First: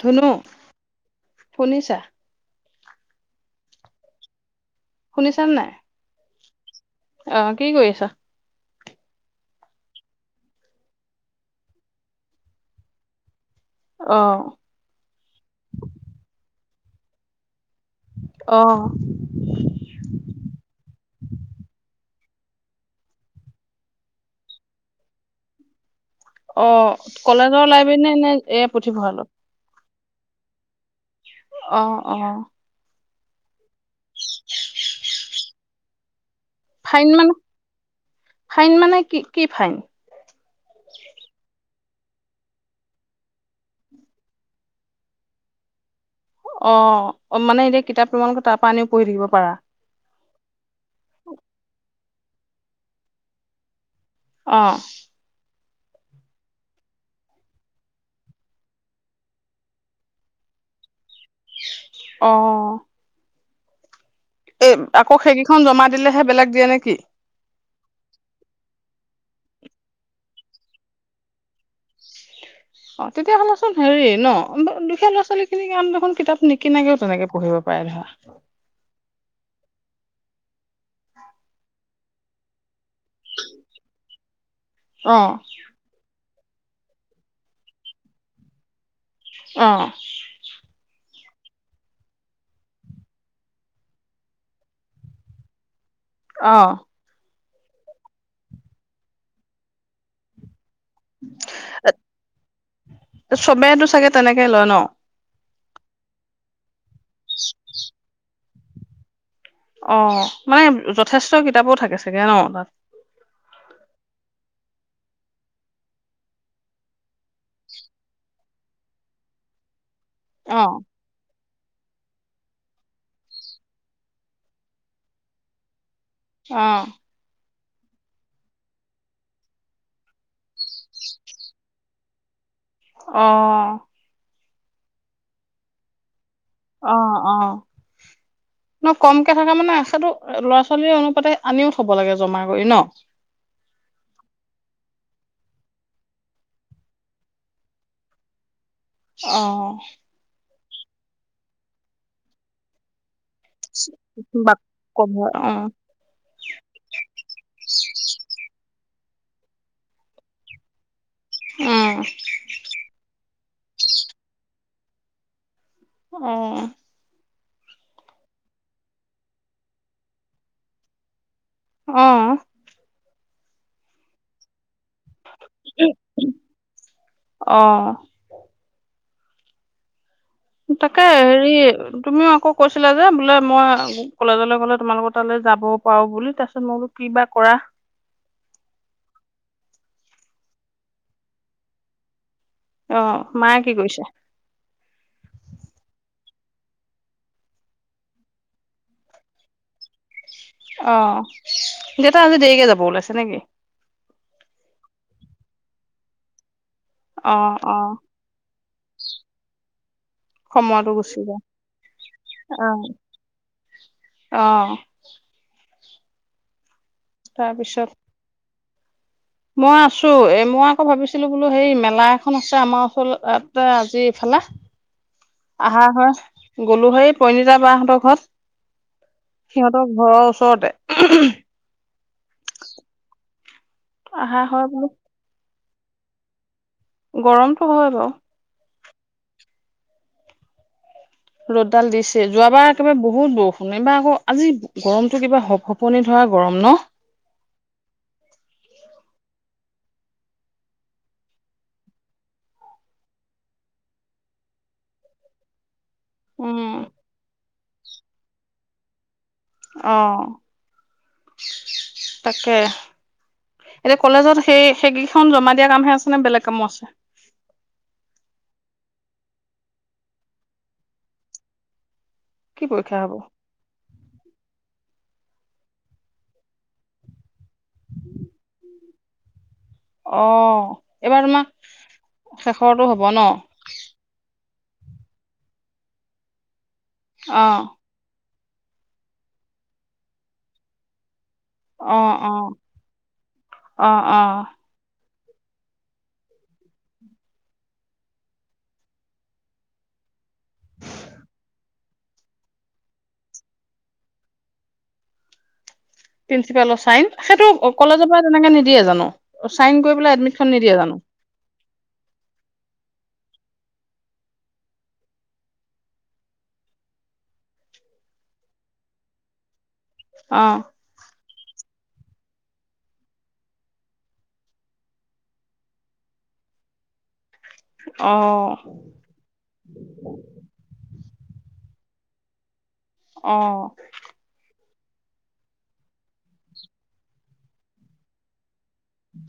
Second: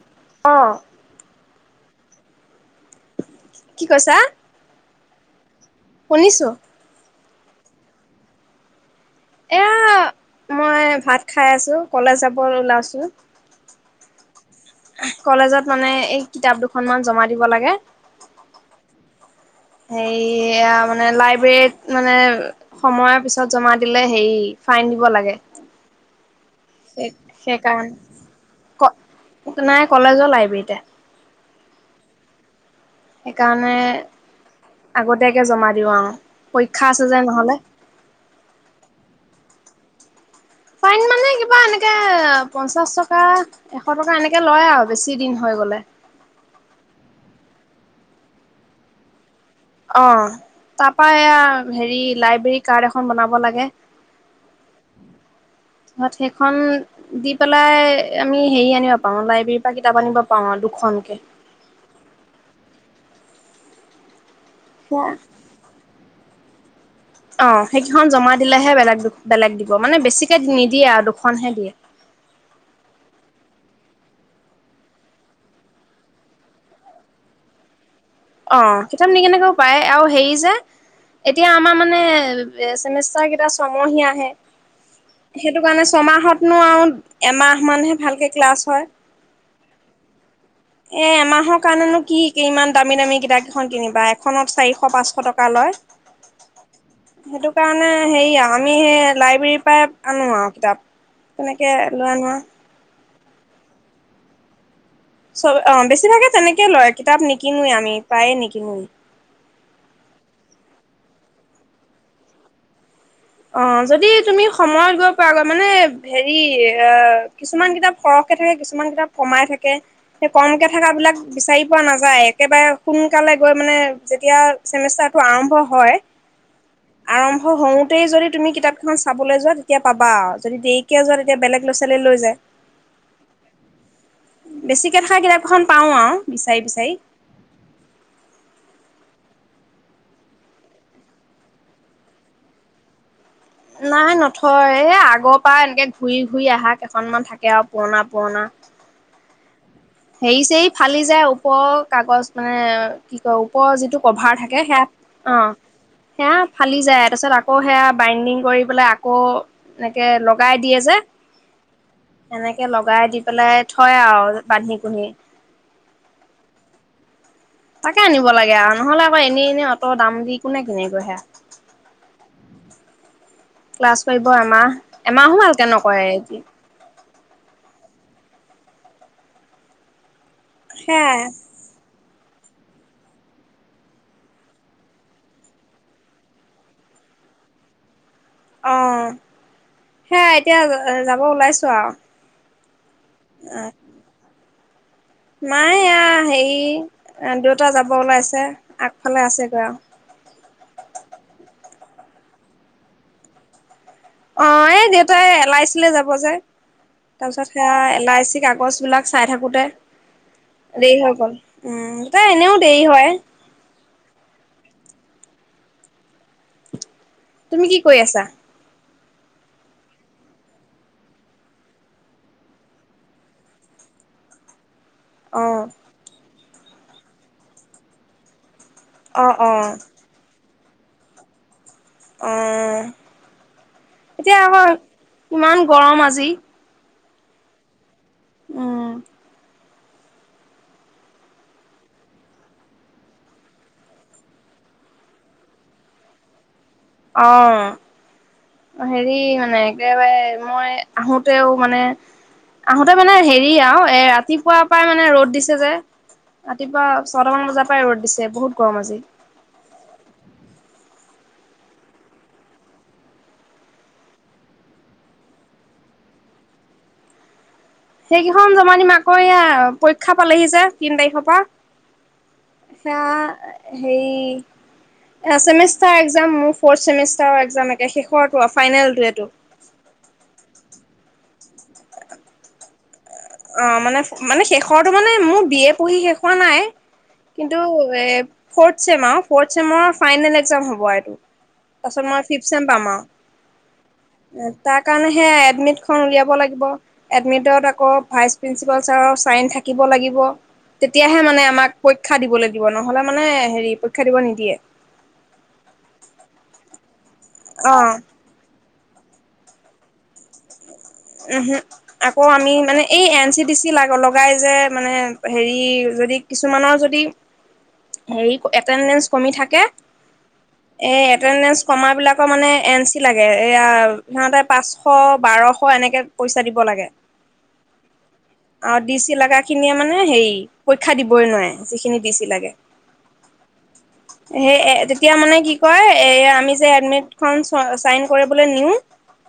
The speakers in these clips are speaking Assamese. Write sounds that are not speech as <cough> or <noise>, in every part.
ধুনো। অ শুনিছা। কি কৈছা? শুনিছা নে নাই। শুনিছোঁ। অ', কি কৰিছা? এইয়া মই ভাত খাই আছোঁ, কলেজ যাব ওলাইছোঁ। অহ। কলেজত মানে এই কিতাপ দুখন মান জমা দিব লাগে। অ'। হে মানে লাইব্ৰেৰীত মানে সময়ৰ পিছত জমা দিলে হেৰি ফাইন দিব লাগে। সেই অ', কলেজৰ সেইকাৰণে লাইব্ৰেৰী নে, নে এ, ক পুথিভঁৰালত? নাই কলেজৰ লাইব্ৰেৰীতে অ, অ। সেইকাৰণে আগতীয়াকে জমা দিওঁ আৰু। পৰীক্ষা আছে ফাইন যে মানে নহ'লে ফাইন মানে কি কি ফাইন? ফাইন মানে কিবা এনেকে পঞ্চাশ টকা এশ টকা এনেকে লয় আৰু বেছি দিন হৈ গ'লে। অ অ মানে এতিয়া কিতাপ তোমালোকে তাৰ পৰা আনিও পঢ়ি থাকিব। পাৰা অ তাৰ পৰা এয়া হেৰি, লাইব্ৰেৰী কাৰ্ড এখন বনাব লাগে। অ'। <unintelligible> সেইখন দি পেলাই আমি হেৰি আনিব পাৰো লাইব্ৰেৰীৰ পৰা কিতাপ আনিব পাৰো আৰু দুখনকে, অ' এ' আকৌ সেইকেইখন জমা দিলেহে। বিলাক দিয়ে নেকি? অ', সেইকেইখন জমা দিলেহে বেলেগ বেলেগ দিব মানে বেছিকে নিদিয়ে আৰু দুখনহে দিয়ে। অ তেতিয়া হ'লেচোন হেৰি ন দুখীয়া ল'ৰা ছোৱালী খিনিক <unintelligible> দেখোন কিতাপ নিকিনাকেও তেনেকে পঢ়িব পাৰে ধৰা। অ', কিতাপ নিকিনাকেও। পায় আৰু হেৰি যে এতিয়া আমাৰ মানে চেমিষ্টাৰ কেইটা ছমহীয়াহে। অ সেইটো কাৰণে ছমাহত নো আৰু এমাহমানহে ভালকে ক্লাছ হয়। অ'। এ এমাহৰ কাৰণেনো কি ইমান দামী দামী কিতাপ কেইখন কিনিবা এখনত চাৰিশ পাঁচশ টকা লয়। অ' সেইটো কাৰণে হেৰি আৰু আমি সেই লাইব্ৰেৰীৰ পৰাই আনো আৰু কিতাপ তেনেকে লোৱা নোৱা চবেইতো চাগে তেনেকে লয় ন'? <unintelligible> বেছিভাগে তেনেকে লয়। কিতাপ নিকিনোৱে আমি প্ৰায়ে নিকিনো। <inaudible> অ', মানে যথেষ্ট কিতাপো থাকে চাগে ন' তাত। অ', যদি তুমি সময়তগৈ পোৱাগৈ মানে হেৰি কিছুমান কিতাপ সৰহকে থাকে কিছুমান কিতাপ কমাই থাকে। সেই অ কমকে থকা বিলাক বিচাৰি, পোৱা নাযায় একেবাৰে সোনকালে গৈ মানে যেতিয়া চেমিষ্টাৰটো আৰম্ভ হয় অ'। <inaudible> গোটেই যদি তুমি কিতাপখন চাবলৈ যোৱা তেতিয়া পাবা আৰু যদি দেৰিকে যোৱা তেতিয়া বেলেগ লৰা ছোৱালী লৈ যায়। অ' বেছিকে থকা কিতাপ কেইখন পাও আৰু, বিচাৰি বিচাৰি। অ', অ'। ন কমকে থকা মানে <unintelligible> ল'ৰা ছোৱালীৰ অনুপাতে আনিও থব লাগে জমা কৰি ন! নাই নথয় এ আগৰ পৰা এনেকে ঘূৰি ঘূৰি আহা কেইখনমান থাকে আৰু পুৰণা পুৰণা অ'। হেৰি চেৰি ফালি যায় ওপৰৰ কাগজ মানে কি কয় ওপৰৰ যিটো কভাৰ থাকে বাক সেয়া কভাৰ অ', সেয়া ফালি যায় তাৰপিছত আকৌ সেয়া বাইণ্ডিং কৰি পেলাই আকৌ এনেকে লগাই দিয়ে যে উম এনেকে লগাই দি পেলাই থয় আৰু বান্ধি <unintelligible> উম। তাকে আনিব লাগে আৰু নহ'লে আকৌ এনেই এনেই অত দাম দি কোনে কনে গৈ হেয়া অ'। ক্লাছ ফাইভৰ আমাৰ এমাহো ভালকে নকৰে অ'। তাকে সেয়াই হেৰি তুমিও আকৌ কৈছিলা যে, বোলে মই কলেজলৈ গ'লে তোমালোকৰ তালৈ যাব পাৰো বুলি তাৰ পিছত মই বোলো কিবা কৰা। অ', সেয়া এতিয়া যাব ওলাইছো আৰু অ', মায়ে কি কৈছে? মায়ে এয়া হেৰি দেউটা যাব ওলাইছে আগফালে আছেগৈ আৰু অহ, দেউতা আজি দেৰিকে যাব ওলাইছে নেকি? অ', এই দেউতাই এ লাই ছিলে যাব যে। তাৰ অ পিছত সেয়া অ এলাইচি কাগজ বিলাক চাই থাকোঁতে সময়তো দেৰি হৈ গুচি গল যায় উম তাই এনেও অ দেৰি হয় অ'। তুমি কি তাৰপিছত কৰি আছা? মই আছো এ মই আকৌ ভাবিছিলো বোলো হেই মেলা এখন আছে আমাৰ <inaudible> আজি ইফালে। অ আহা হৈ গ'লো হৈ এই পৰিণীতা বাহতৰ ঘৰত অ অ সিহতৰ ঘৰৰ ওচৰতে <inaudible> অ'। এতিয়া আহা আকৌ হয় বোলো ইমান গৰম আজি গৰমটো হয় বাৰু। উম ৰ'দডাল দিছে যোৱাবাৰ একেবাৰে বহুত বৰষুণ এইবাৰ আকৌ আজি গৰমটো কিবা হপ হপনি ধৰা গৰম ন? অ' হেৰি মানে একেবাৰে মই আহোতেও মানে আহোতে মানে হেৰি আৰু এ ৰাতিপুৱা পৰাই মানে ৰ'দ দিছে যে। উম ৰাতিপুৱা ছটামান বজাৰ পৰাই ৰ'দ দিছে বহুত গৰম আজি। অ', তাকে এতিয়া কলেজত সেই সেইকিইখন জমা দিয়া কামহে আছে নে? বেলেগ কামো আছে? সেইকেইখন জমাই দিম আকৌ এ পৰীক্ষা পালেহি যে, তিন তাৰিখৰ পা কি পৰীক্ষা হ'ব সেইয়া হেয়ি ছেমিষ্টাৰ এক্সাম ফৰ্থ ছেমিষ্টাৰ এক্স এক্সাম একে শেষৰটো আৰু ফাইনেলটো এইটো। অ', এইবাৰ তোমাৰ শেষৰটো হ'ব ন অ', মানে মানে শেষ ৰতটো মানে মোৰ বি এ পঢ়ি শেষ হোৱা নাই। কিন্তু অ', এ ফৰ্থ ছেম আৰু ফৰ্থ ছেমৰ ফাইনেল এক্সাম হ'ব এইটো। অ তাৰপিছত মই অ ফিফ চেম পাম অ অ আৰু তাৰ কাৰণে হে এডমিটখন উলিয়াব লাগিব এডমিটত আকৌ ভাইচ প্ৰিন্সিপাল ছাৰৰ চাইন থাকিব লাগিব তেতিয়াহে মানে আমাক পৰীক্ষা দিবলৈ দিব নহ'লে মানে পৰীক্ষা দিব নিদিয়ে। প্ৰিন্সিপালৰ চাইন। সেইটো অ কলেজৰ পৰা তেনেকে নিদ দিয়ে জানো চাইন কৰি পেলাই এডমিটখন নিদিয়ে জানো? আকৌ আমি মানে এই এন চিটি চি লগাই যে, মানে হেৰি যদি কিছুমানৰ যদি হেৰি এটেণ্ডেঞ্চ কমি থাকে। অ এ এটেণ্ডেঞ্চ কমাৰবিলাকৰ মানে এনচি লাগে, এয়া সিহঁতে পাঁচশ, বাৰশ শ এনেকে পইচা দিব লাগে। অ অ', ডি চি লাগা খিনিয়ে মানে হেৰি, পৰীক্ষা দিব বৈ নোৱাৰে যিখিনি ডি‌ চি লাগে। অ'। সেই এ তেতিয়া মানে কি কয়, এয়া আমি যে এডমিটখন চ-চাইন কৰিবলৈ নিওঁ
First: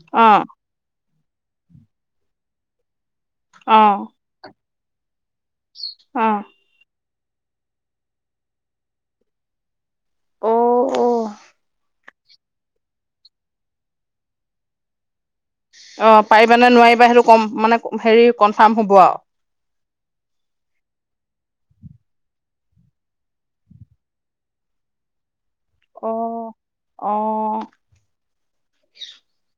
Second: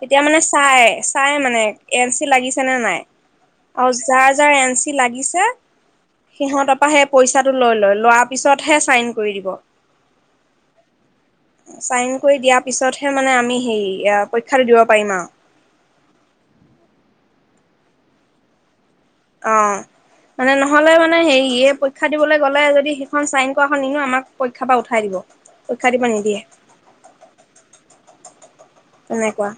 তেতিয়া অ মানে চাই। চাই মানে, এন চি লাগিছে নে নাই? অ', যাৰ যাৰ এন চি ই লাগিছে অ সিহঁতৰ পাহে পইচাটো লৈ লয়, লোৱাৰ পিছতহে চাইন কৰি দিব, অ চাইন কৰি দিয়াৰ পিছতহে মানে আমি হেৰি, পৰীক্ষাটো দিব পাৰিম আৰু। অ', পাৰিবা নে নোৱাৰিবা, সেইটো কম মানে হেৰি কনফাৰ্ম হ'ব আৰু। অ', মানে নহ'লে মানে হেৰি য়ে পৰীক্ষা দিবলৈ গ'লে যদি সিখন চাইন কৰাখন নিনো, আমাক পৰীক্ষাৰ পৰা উঠাই দিব। পৰীক্ষা দিব নিদিয়ে অ', অ', তেনেকুৱা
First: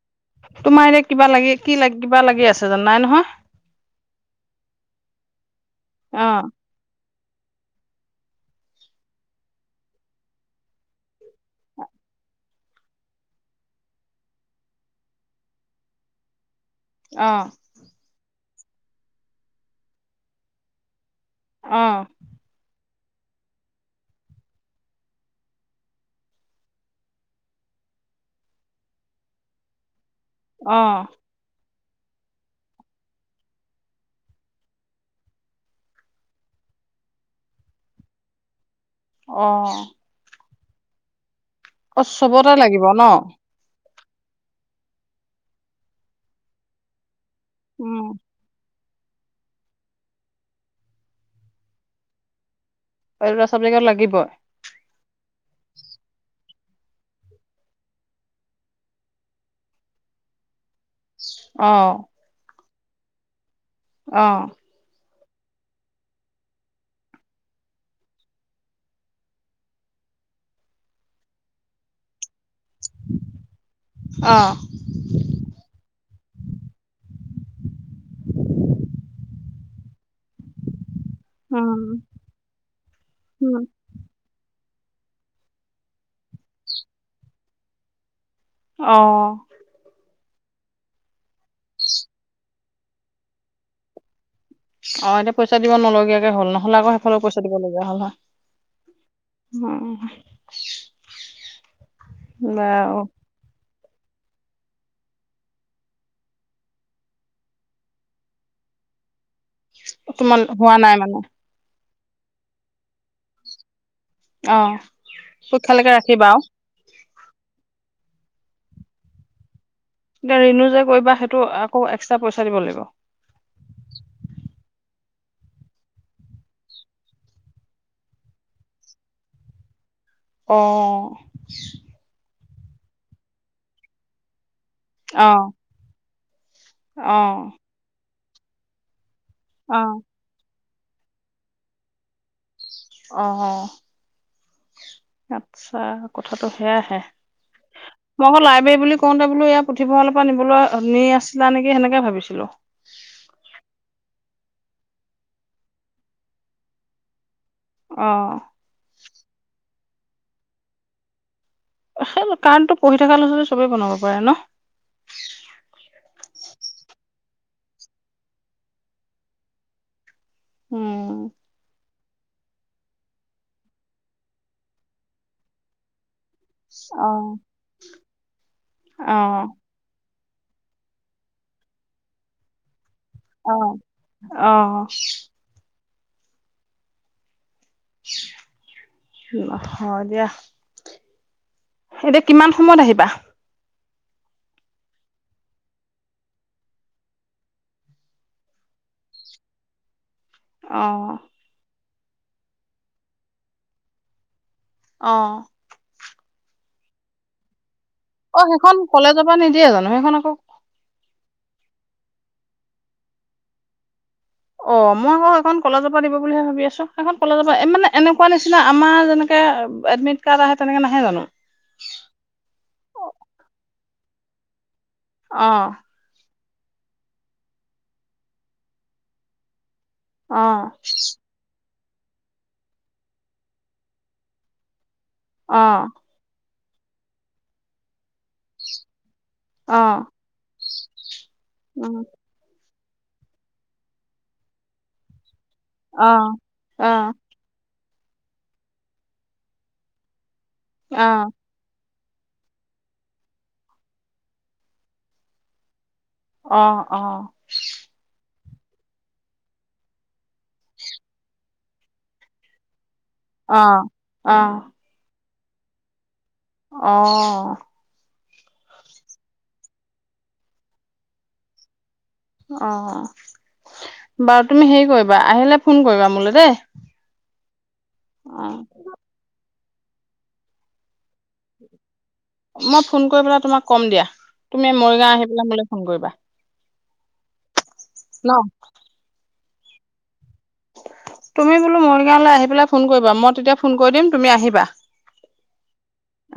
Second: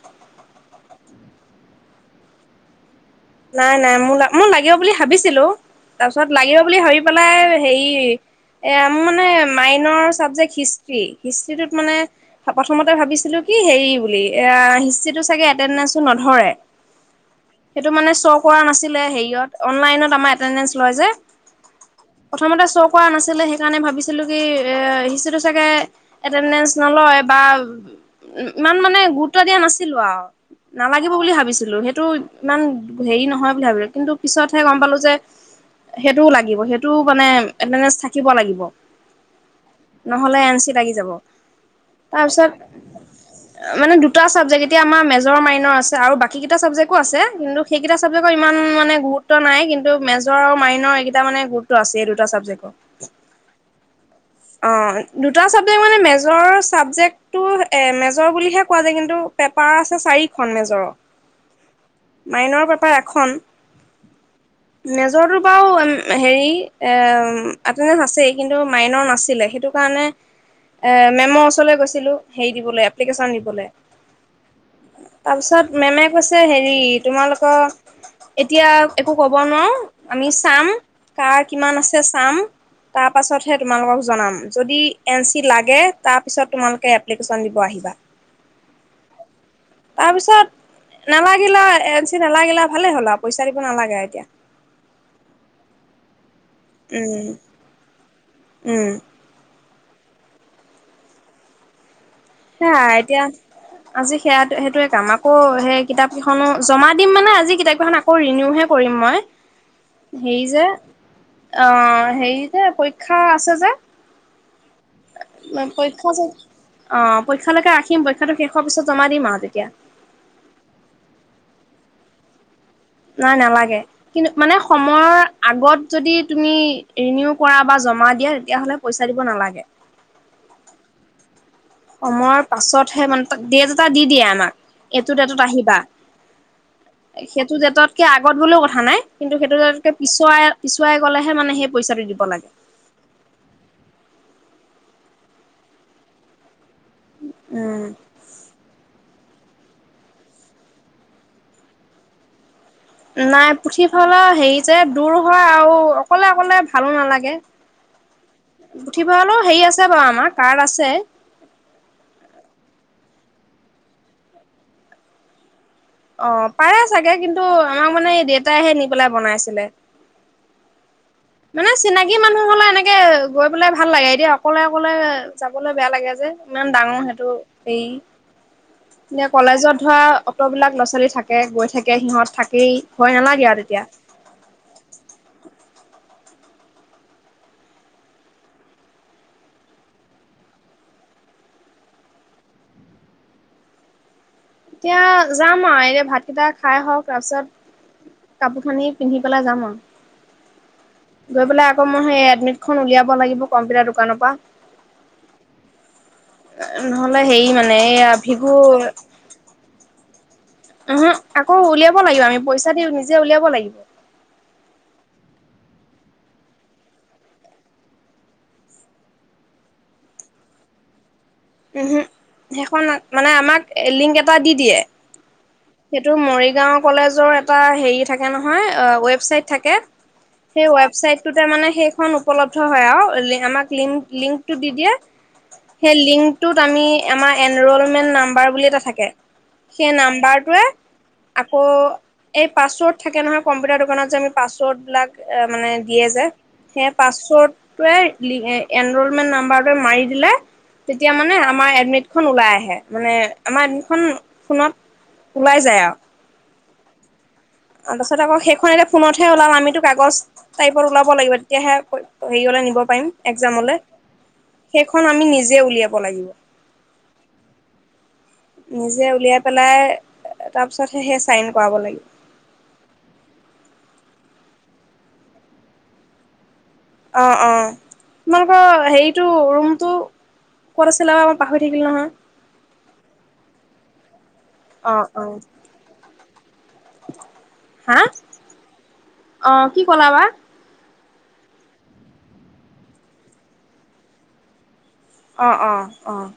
তোমাৰ এতিয়া কিবা লাগে? কি লাগ, কিবা লাগি আছে জানো? নাই নহয় নাই, নাই, মোৰ লা, মোৰ লাগিব বুলি ভাবিছিলোঁ, অ তাৰপিছত লাগিব বুলি ভাবি পেলাই হেৰি এয়া মোৰ মানে মাইনৰ চাবজেক্ট হিষ্ট্ৰী, হিষ্ট্ৰীটোত মানে প্ৰথমতে ভাবিছিলোঁ কি হেৰি বুলি, হিষ্ট্ৰীটো চাগে এটেনডেঞ্চটো নধৰে। অ <unintelligible> মানে শ্ব' কৰা নাছিলে হেৰিয়ত অনলাইনত আমাৰ এটেণ্ডেঞ্চ লয় যে অ প্ৰথমতে চব কৰা নাছিলে সেইকাৰণে ভাবিছিলো কি এ সিচটোো চাগে এটেডেঞ্চ নলয় বা ইমান মানে গুৰুত্ব দিয়া নাছিলো আৰু অ নালাগিব বুলি ভাবিছিলো সেই টো <unintelligible> ইমান হেৰি নহয় বুলি ভাবিলো, কিন্তু পিছতহে গম পালো যে, সেইটোও লাগিব সেইটোও মানে আতেন্দেন্স থাকিব লাগিব। অ নহ'লে এন চি লাগি যাব অ' তাৰপিছত চবতে লাগিব ন? মানে দুটা চাবজেক্ট এতিয়া আমাৰ মেজৰ মাইনৰ আছে আৰু বাকীকেইটা চাবজেক্টো আছে। কিন্তু সেইকেইটা উম চাবজেক্টৰ ইমান মানে গুৰুত্ব নাই কিন্তু মেজৰ আৰু মাইনৰ এইকেইটা মানে গুৰুত্ব আছে এই দুটা চাবজেক্টৰ এই দুটা চাবজেক্টৰ লাগিব। অ', দুটা চাবজেক্ট মানে মেজৰ চাবজেক্টটো এ মেজৰ বুলিহে কোৱা যায় কিন্তু পেপাৰ আছে চাৰিখন মেজৰৰ <unintelligible> মাইনৰ পেপাৰ পেপাৰ এখন। অ'। মেজৰটোৰ বাৰু হেৰি এটেণ্ডেঞ্চ আছেই কিন্তু মাইনৰ নাছিলে সেইটো কাৰণে মেমৰ ওচৰলৈ গৈছিলোঁ। হেৰি দিবলৈ এপ্লিকেচন দিবলৈ অ তাৰপিছত মেমে কৈছে হেৰি তোমালোকৰ এতিয়া একো ক'ব নোৱাৰোঁ আমি চাম কাৰ কিমান উম, আছে চাম তাৰ পাছতহে উম, তোমালোকক জনাম যদি এন চি লাগে তাৰপিছত তোমালোকে এপ্লিকেশ্যন দিব আহিবা। অ তাৰপিছত নালাগিলে এন চি নালাগিল ভালে হ'ল আৰু পইচা দিব নালাগে এতিয়া। অ' এতিয়া পইচা দিব নলগিয়া নলগিয়া হ'ল নহলে আকৌ সেইফালেও উম পইচা দিব লগা হ'ল হয়। উম উম সেইয়া বাৰু এতিয়া আজি সেয়া সেইটো কাম আকৌ সেই কিতাপ কেইখনো জমা দিম মানে আজি কিতাপ কেইখন আকৌ ৰিনিউহে কৰিম মই তোমাৰ সেই যে হোৱা নাই মানে অ' হেৰি যে, পৰীক্ষা আছে যে অ'। <unintelligible> অ'। পৰীক্ষালৈকে ৰাখিবা আৰু। পৰীক্ষালকে ৰাখিম পৰীক্ষাটো শেষ পিছত জমা দিম আৰু তেতিয়া এতিয়া ৰিণু যে, কৰিবা সেইটো আকৌ এক্সট্ৰা পইচা দিব লাগিব। নাই নালাগে কিন্তু মানে সময়ৰ আগত যদি তুমি ৰিনিউ কৰা বা জমা দিয়া তেতিয়াহ'লে পইচা দিব নালাগে। অ'। সময়ৰ পাছতহে মানে দেত এটা দি দিয়ে আমাক এটোত এটোত অ', আহিবা অ', সেইটো ডেটত কে আগত গ'লেও কথা নাই। কিন্তু সেইটো দেটতকে অ', পিছুৱাই পিছুৱাই গ'লেহে মানে সেই পইচাটো দিব লাগে। অ'। আতছা কথাটো সেয়াহে উম মই আকৌ লাইব্ৰেৰী বুলি কওঁতে বোলো ইয়াৰ পুথিভঁৰালৰ পৰা নিবলৈ নি আছিলা নেকি সেনেকে ভাবিছিলো। নাই পুথিভঁৰালৰ হেৰি যে, দূৰ হয় আৰু অকলে অকলে ভালো নালাগে। অ', পুথিভঁৰালৰ হেৰি আছে আছে বাৰু আমাৰ কাৰ্ড আছেই। আ সেয়ে কাৰেণটো পঢ়ি থকা ল'ৰা-ছোৱালী চবেই বনাব পাৰে ন? অ', পাৰে চাগে, কিন্তু আমাক মানে এই দেউতাইহে নি পেলাই বনাইছিলে। উম। মানেচ চিনাকি মানুহ হ'লে এনেকে গৈ পেলাই ভাল লাগে, এতিয়া অকলে অকলে যাবলৈ বেয়া লাগে যে ইমান ডাঙৰ সেইটো অ', হেৰি, এতিয়া অ', কলেজত ধৰা অত'বিলাক ল'ৰা-ছোৱালী থাকে, গৈ থাকে সিহঁত থাকেই। ভয় নালাগে আৰু অ', তেতিয়া। অ'। হয় দিয়া। এতিয়া কিমান সময়ত আহিবা? এতিয়া যাম আৰু এতিয়া ভাতকেইটা খাই হওঁক, তাৰপিছত কাপোৰ-খানি পিন্ধি পেলাই যাম আৰু অ'। গৈ পেলাই মই সৈ এডমিটখন উলিয়াব লাগিব, কম্পিউটাৰ দোকানৰ পৰা। অ'। নহ'লে হেৰি মানে এইয়া অ', ভিগু সেইখন কলেজৰ পৰা নিদিয়ে জানো? সেইখন আকৌ উহম, আকৌ উলিয়াব লাগিব আমি, পইচা দি নিজে উলিয়াব লাগিব। অ', মই আকৌ সেইখন কলেজৰ পৰা দিব বুলিহে ভাবি আছোঁ, সেইখন কলেজৰ পৰা, মানে এনেকুৱা নিচিনা আমাৰ যেনেকে এডমিট কাৰ্ড আহে তেনেকে নাহে জানো? উহ সেইখন মানে আমাক লিংক এটা দি দিয়ে অ', সেইটো মৰি গাওঁ কলেজৰ এটা হেৰি থাকে নহয় ৱেবচাইট থাকে। সেই অ', ৱেবচাইটটোতে মানে সেই খ উপলব্ধ হয় আৰু আমাক লং লিংক টো দি দিয়ে। অ', সেই লিংক টোত আমি আমাৰ এনৰলমেন্ট নাম্বাৰ বুলি এটা থাকে সেই অ', নাম্বাৰ <unintelligible> আকৌ উম এই পাছৱৰ্ড থাকে নহয় কম্পিউটাৰ দোকানত যে আমি পাছৱৰ্ড‌‌ বিলাক এ মানে দিয়ে যে অ', সেই অ', পাছৱৰ্ড টোৱে এনৰলমেন্ট নাম্বাৰটোৱে মাৰি দিলে তেতিয়া অ', মানে আমাৰ এডমিট খন ওলাই আহে মানে আমাৰ <unintelligible> ফোনত ওলাই যায় আৰু অ অ তাৰপাছত আকৌ সেইখন এতিয়া ফোনতহে ওলাম আমিতো কাগজ টাইপত ওলাব লাগিব তেতিয়াহে হেৰি অলে নিব পাৰিম। একজামলৈ অ', অ', সেইখন আমি নি নিজে উলিয়াব লাগিব। অ'। নিজে উলিয়াই পেলাই তাৰ পিছত সেই চাইন কৰাব লাগিব। অ' বাৰু তুমি হেৰি কৰিবা আহিলে ফোন কৰিবা মোলৈ দেই। অ অঁ অ'। তোমালোকৰ হেৰিটো ৰুম টো ক'ত আছিলবা মই পাহৰি থাকিলো নহয় মই ফোন কৰি পেলাই তোমাক কম দিয়া তুমি অ', মৰিগাঁও আহি অ', পেলাই মোলৈ ফোন কৰিবা। হা ন? অ কি কলা বা তুমি বোলো মৰিগাঁওলৈ আহি পেলাই ফোন কৰিবা মই তেতিয়া ফোন কৰি দিম তুমি আহিবা। অ'‌ অ' অ'।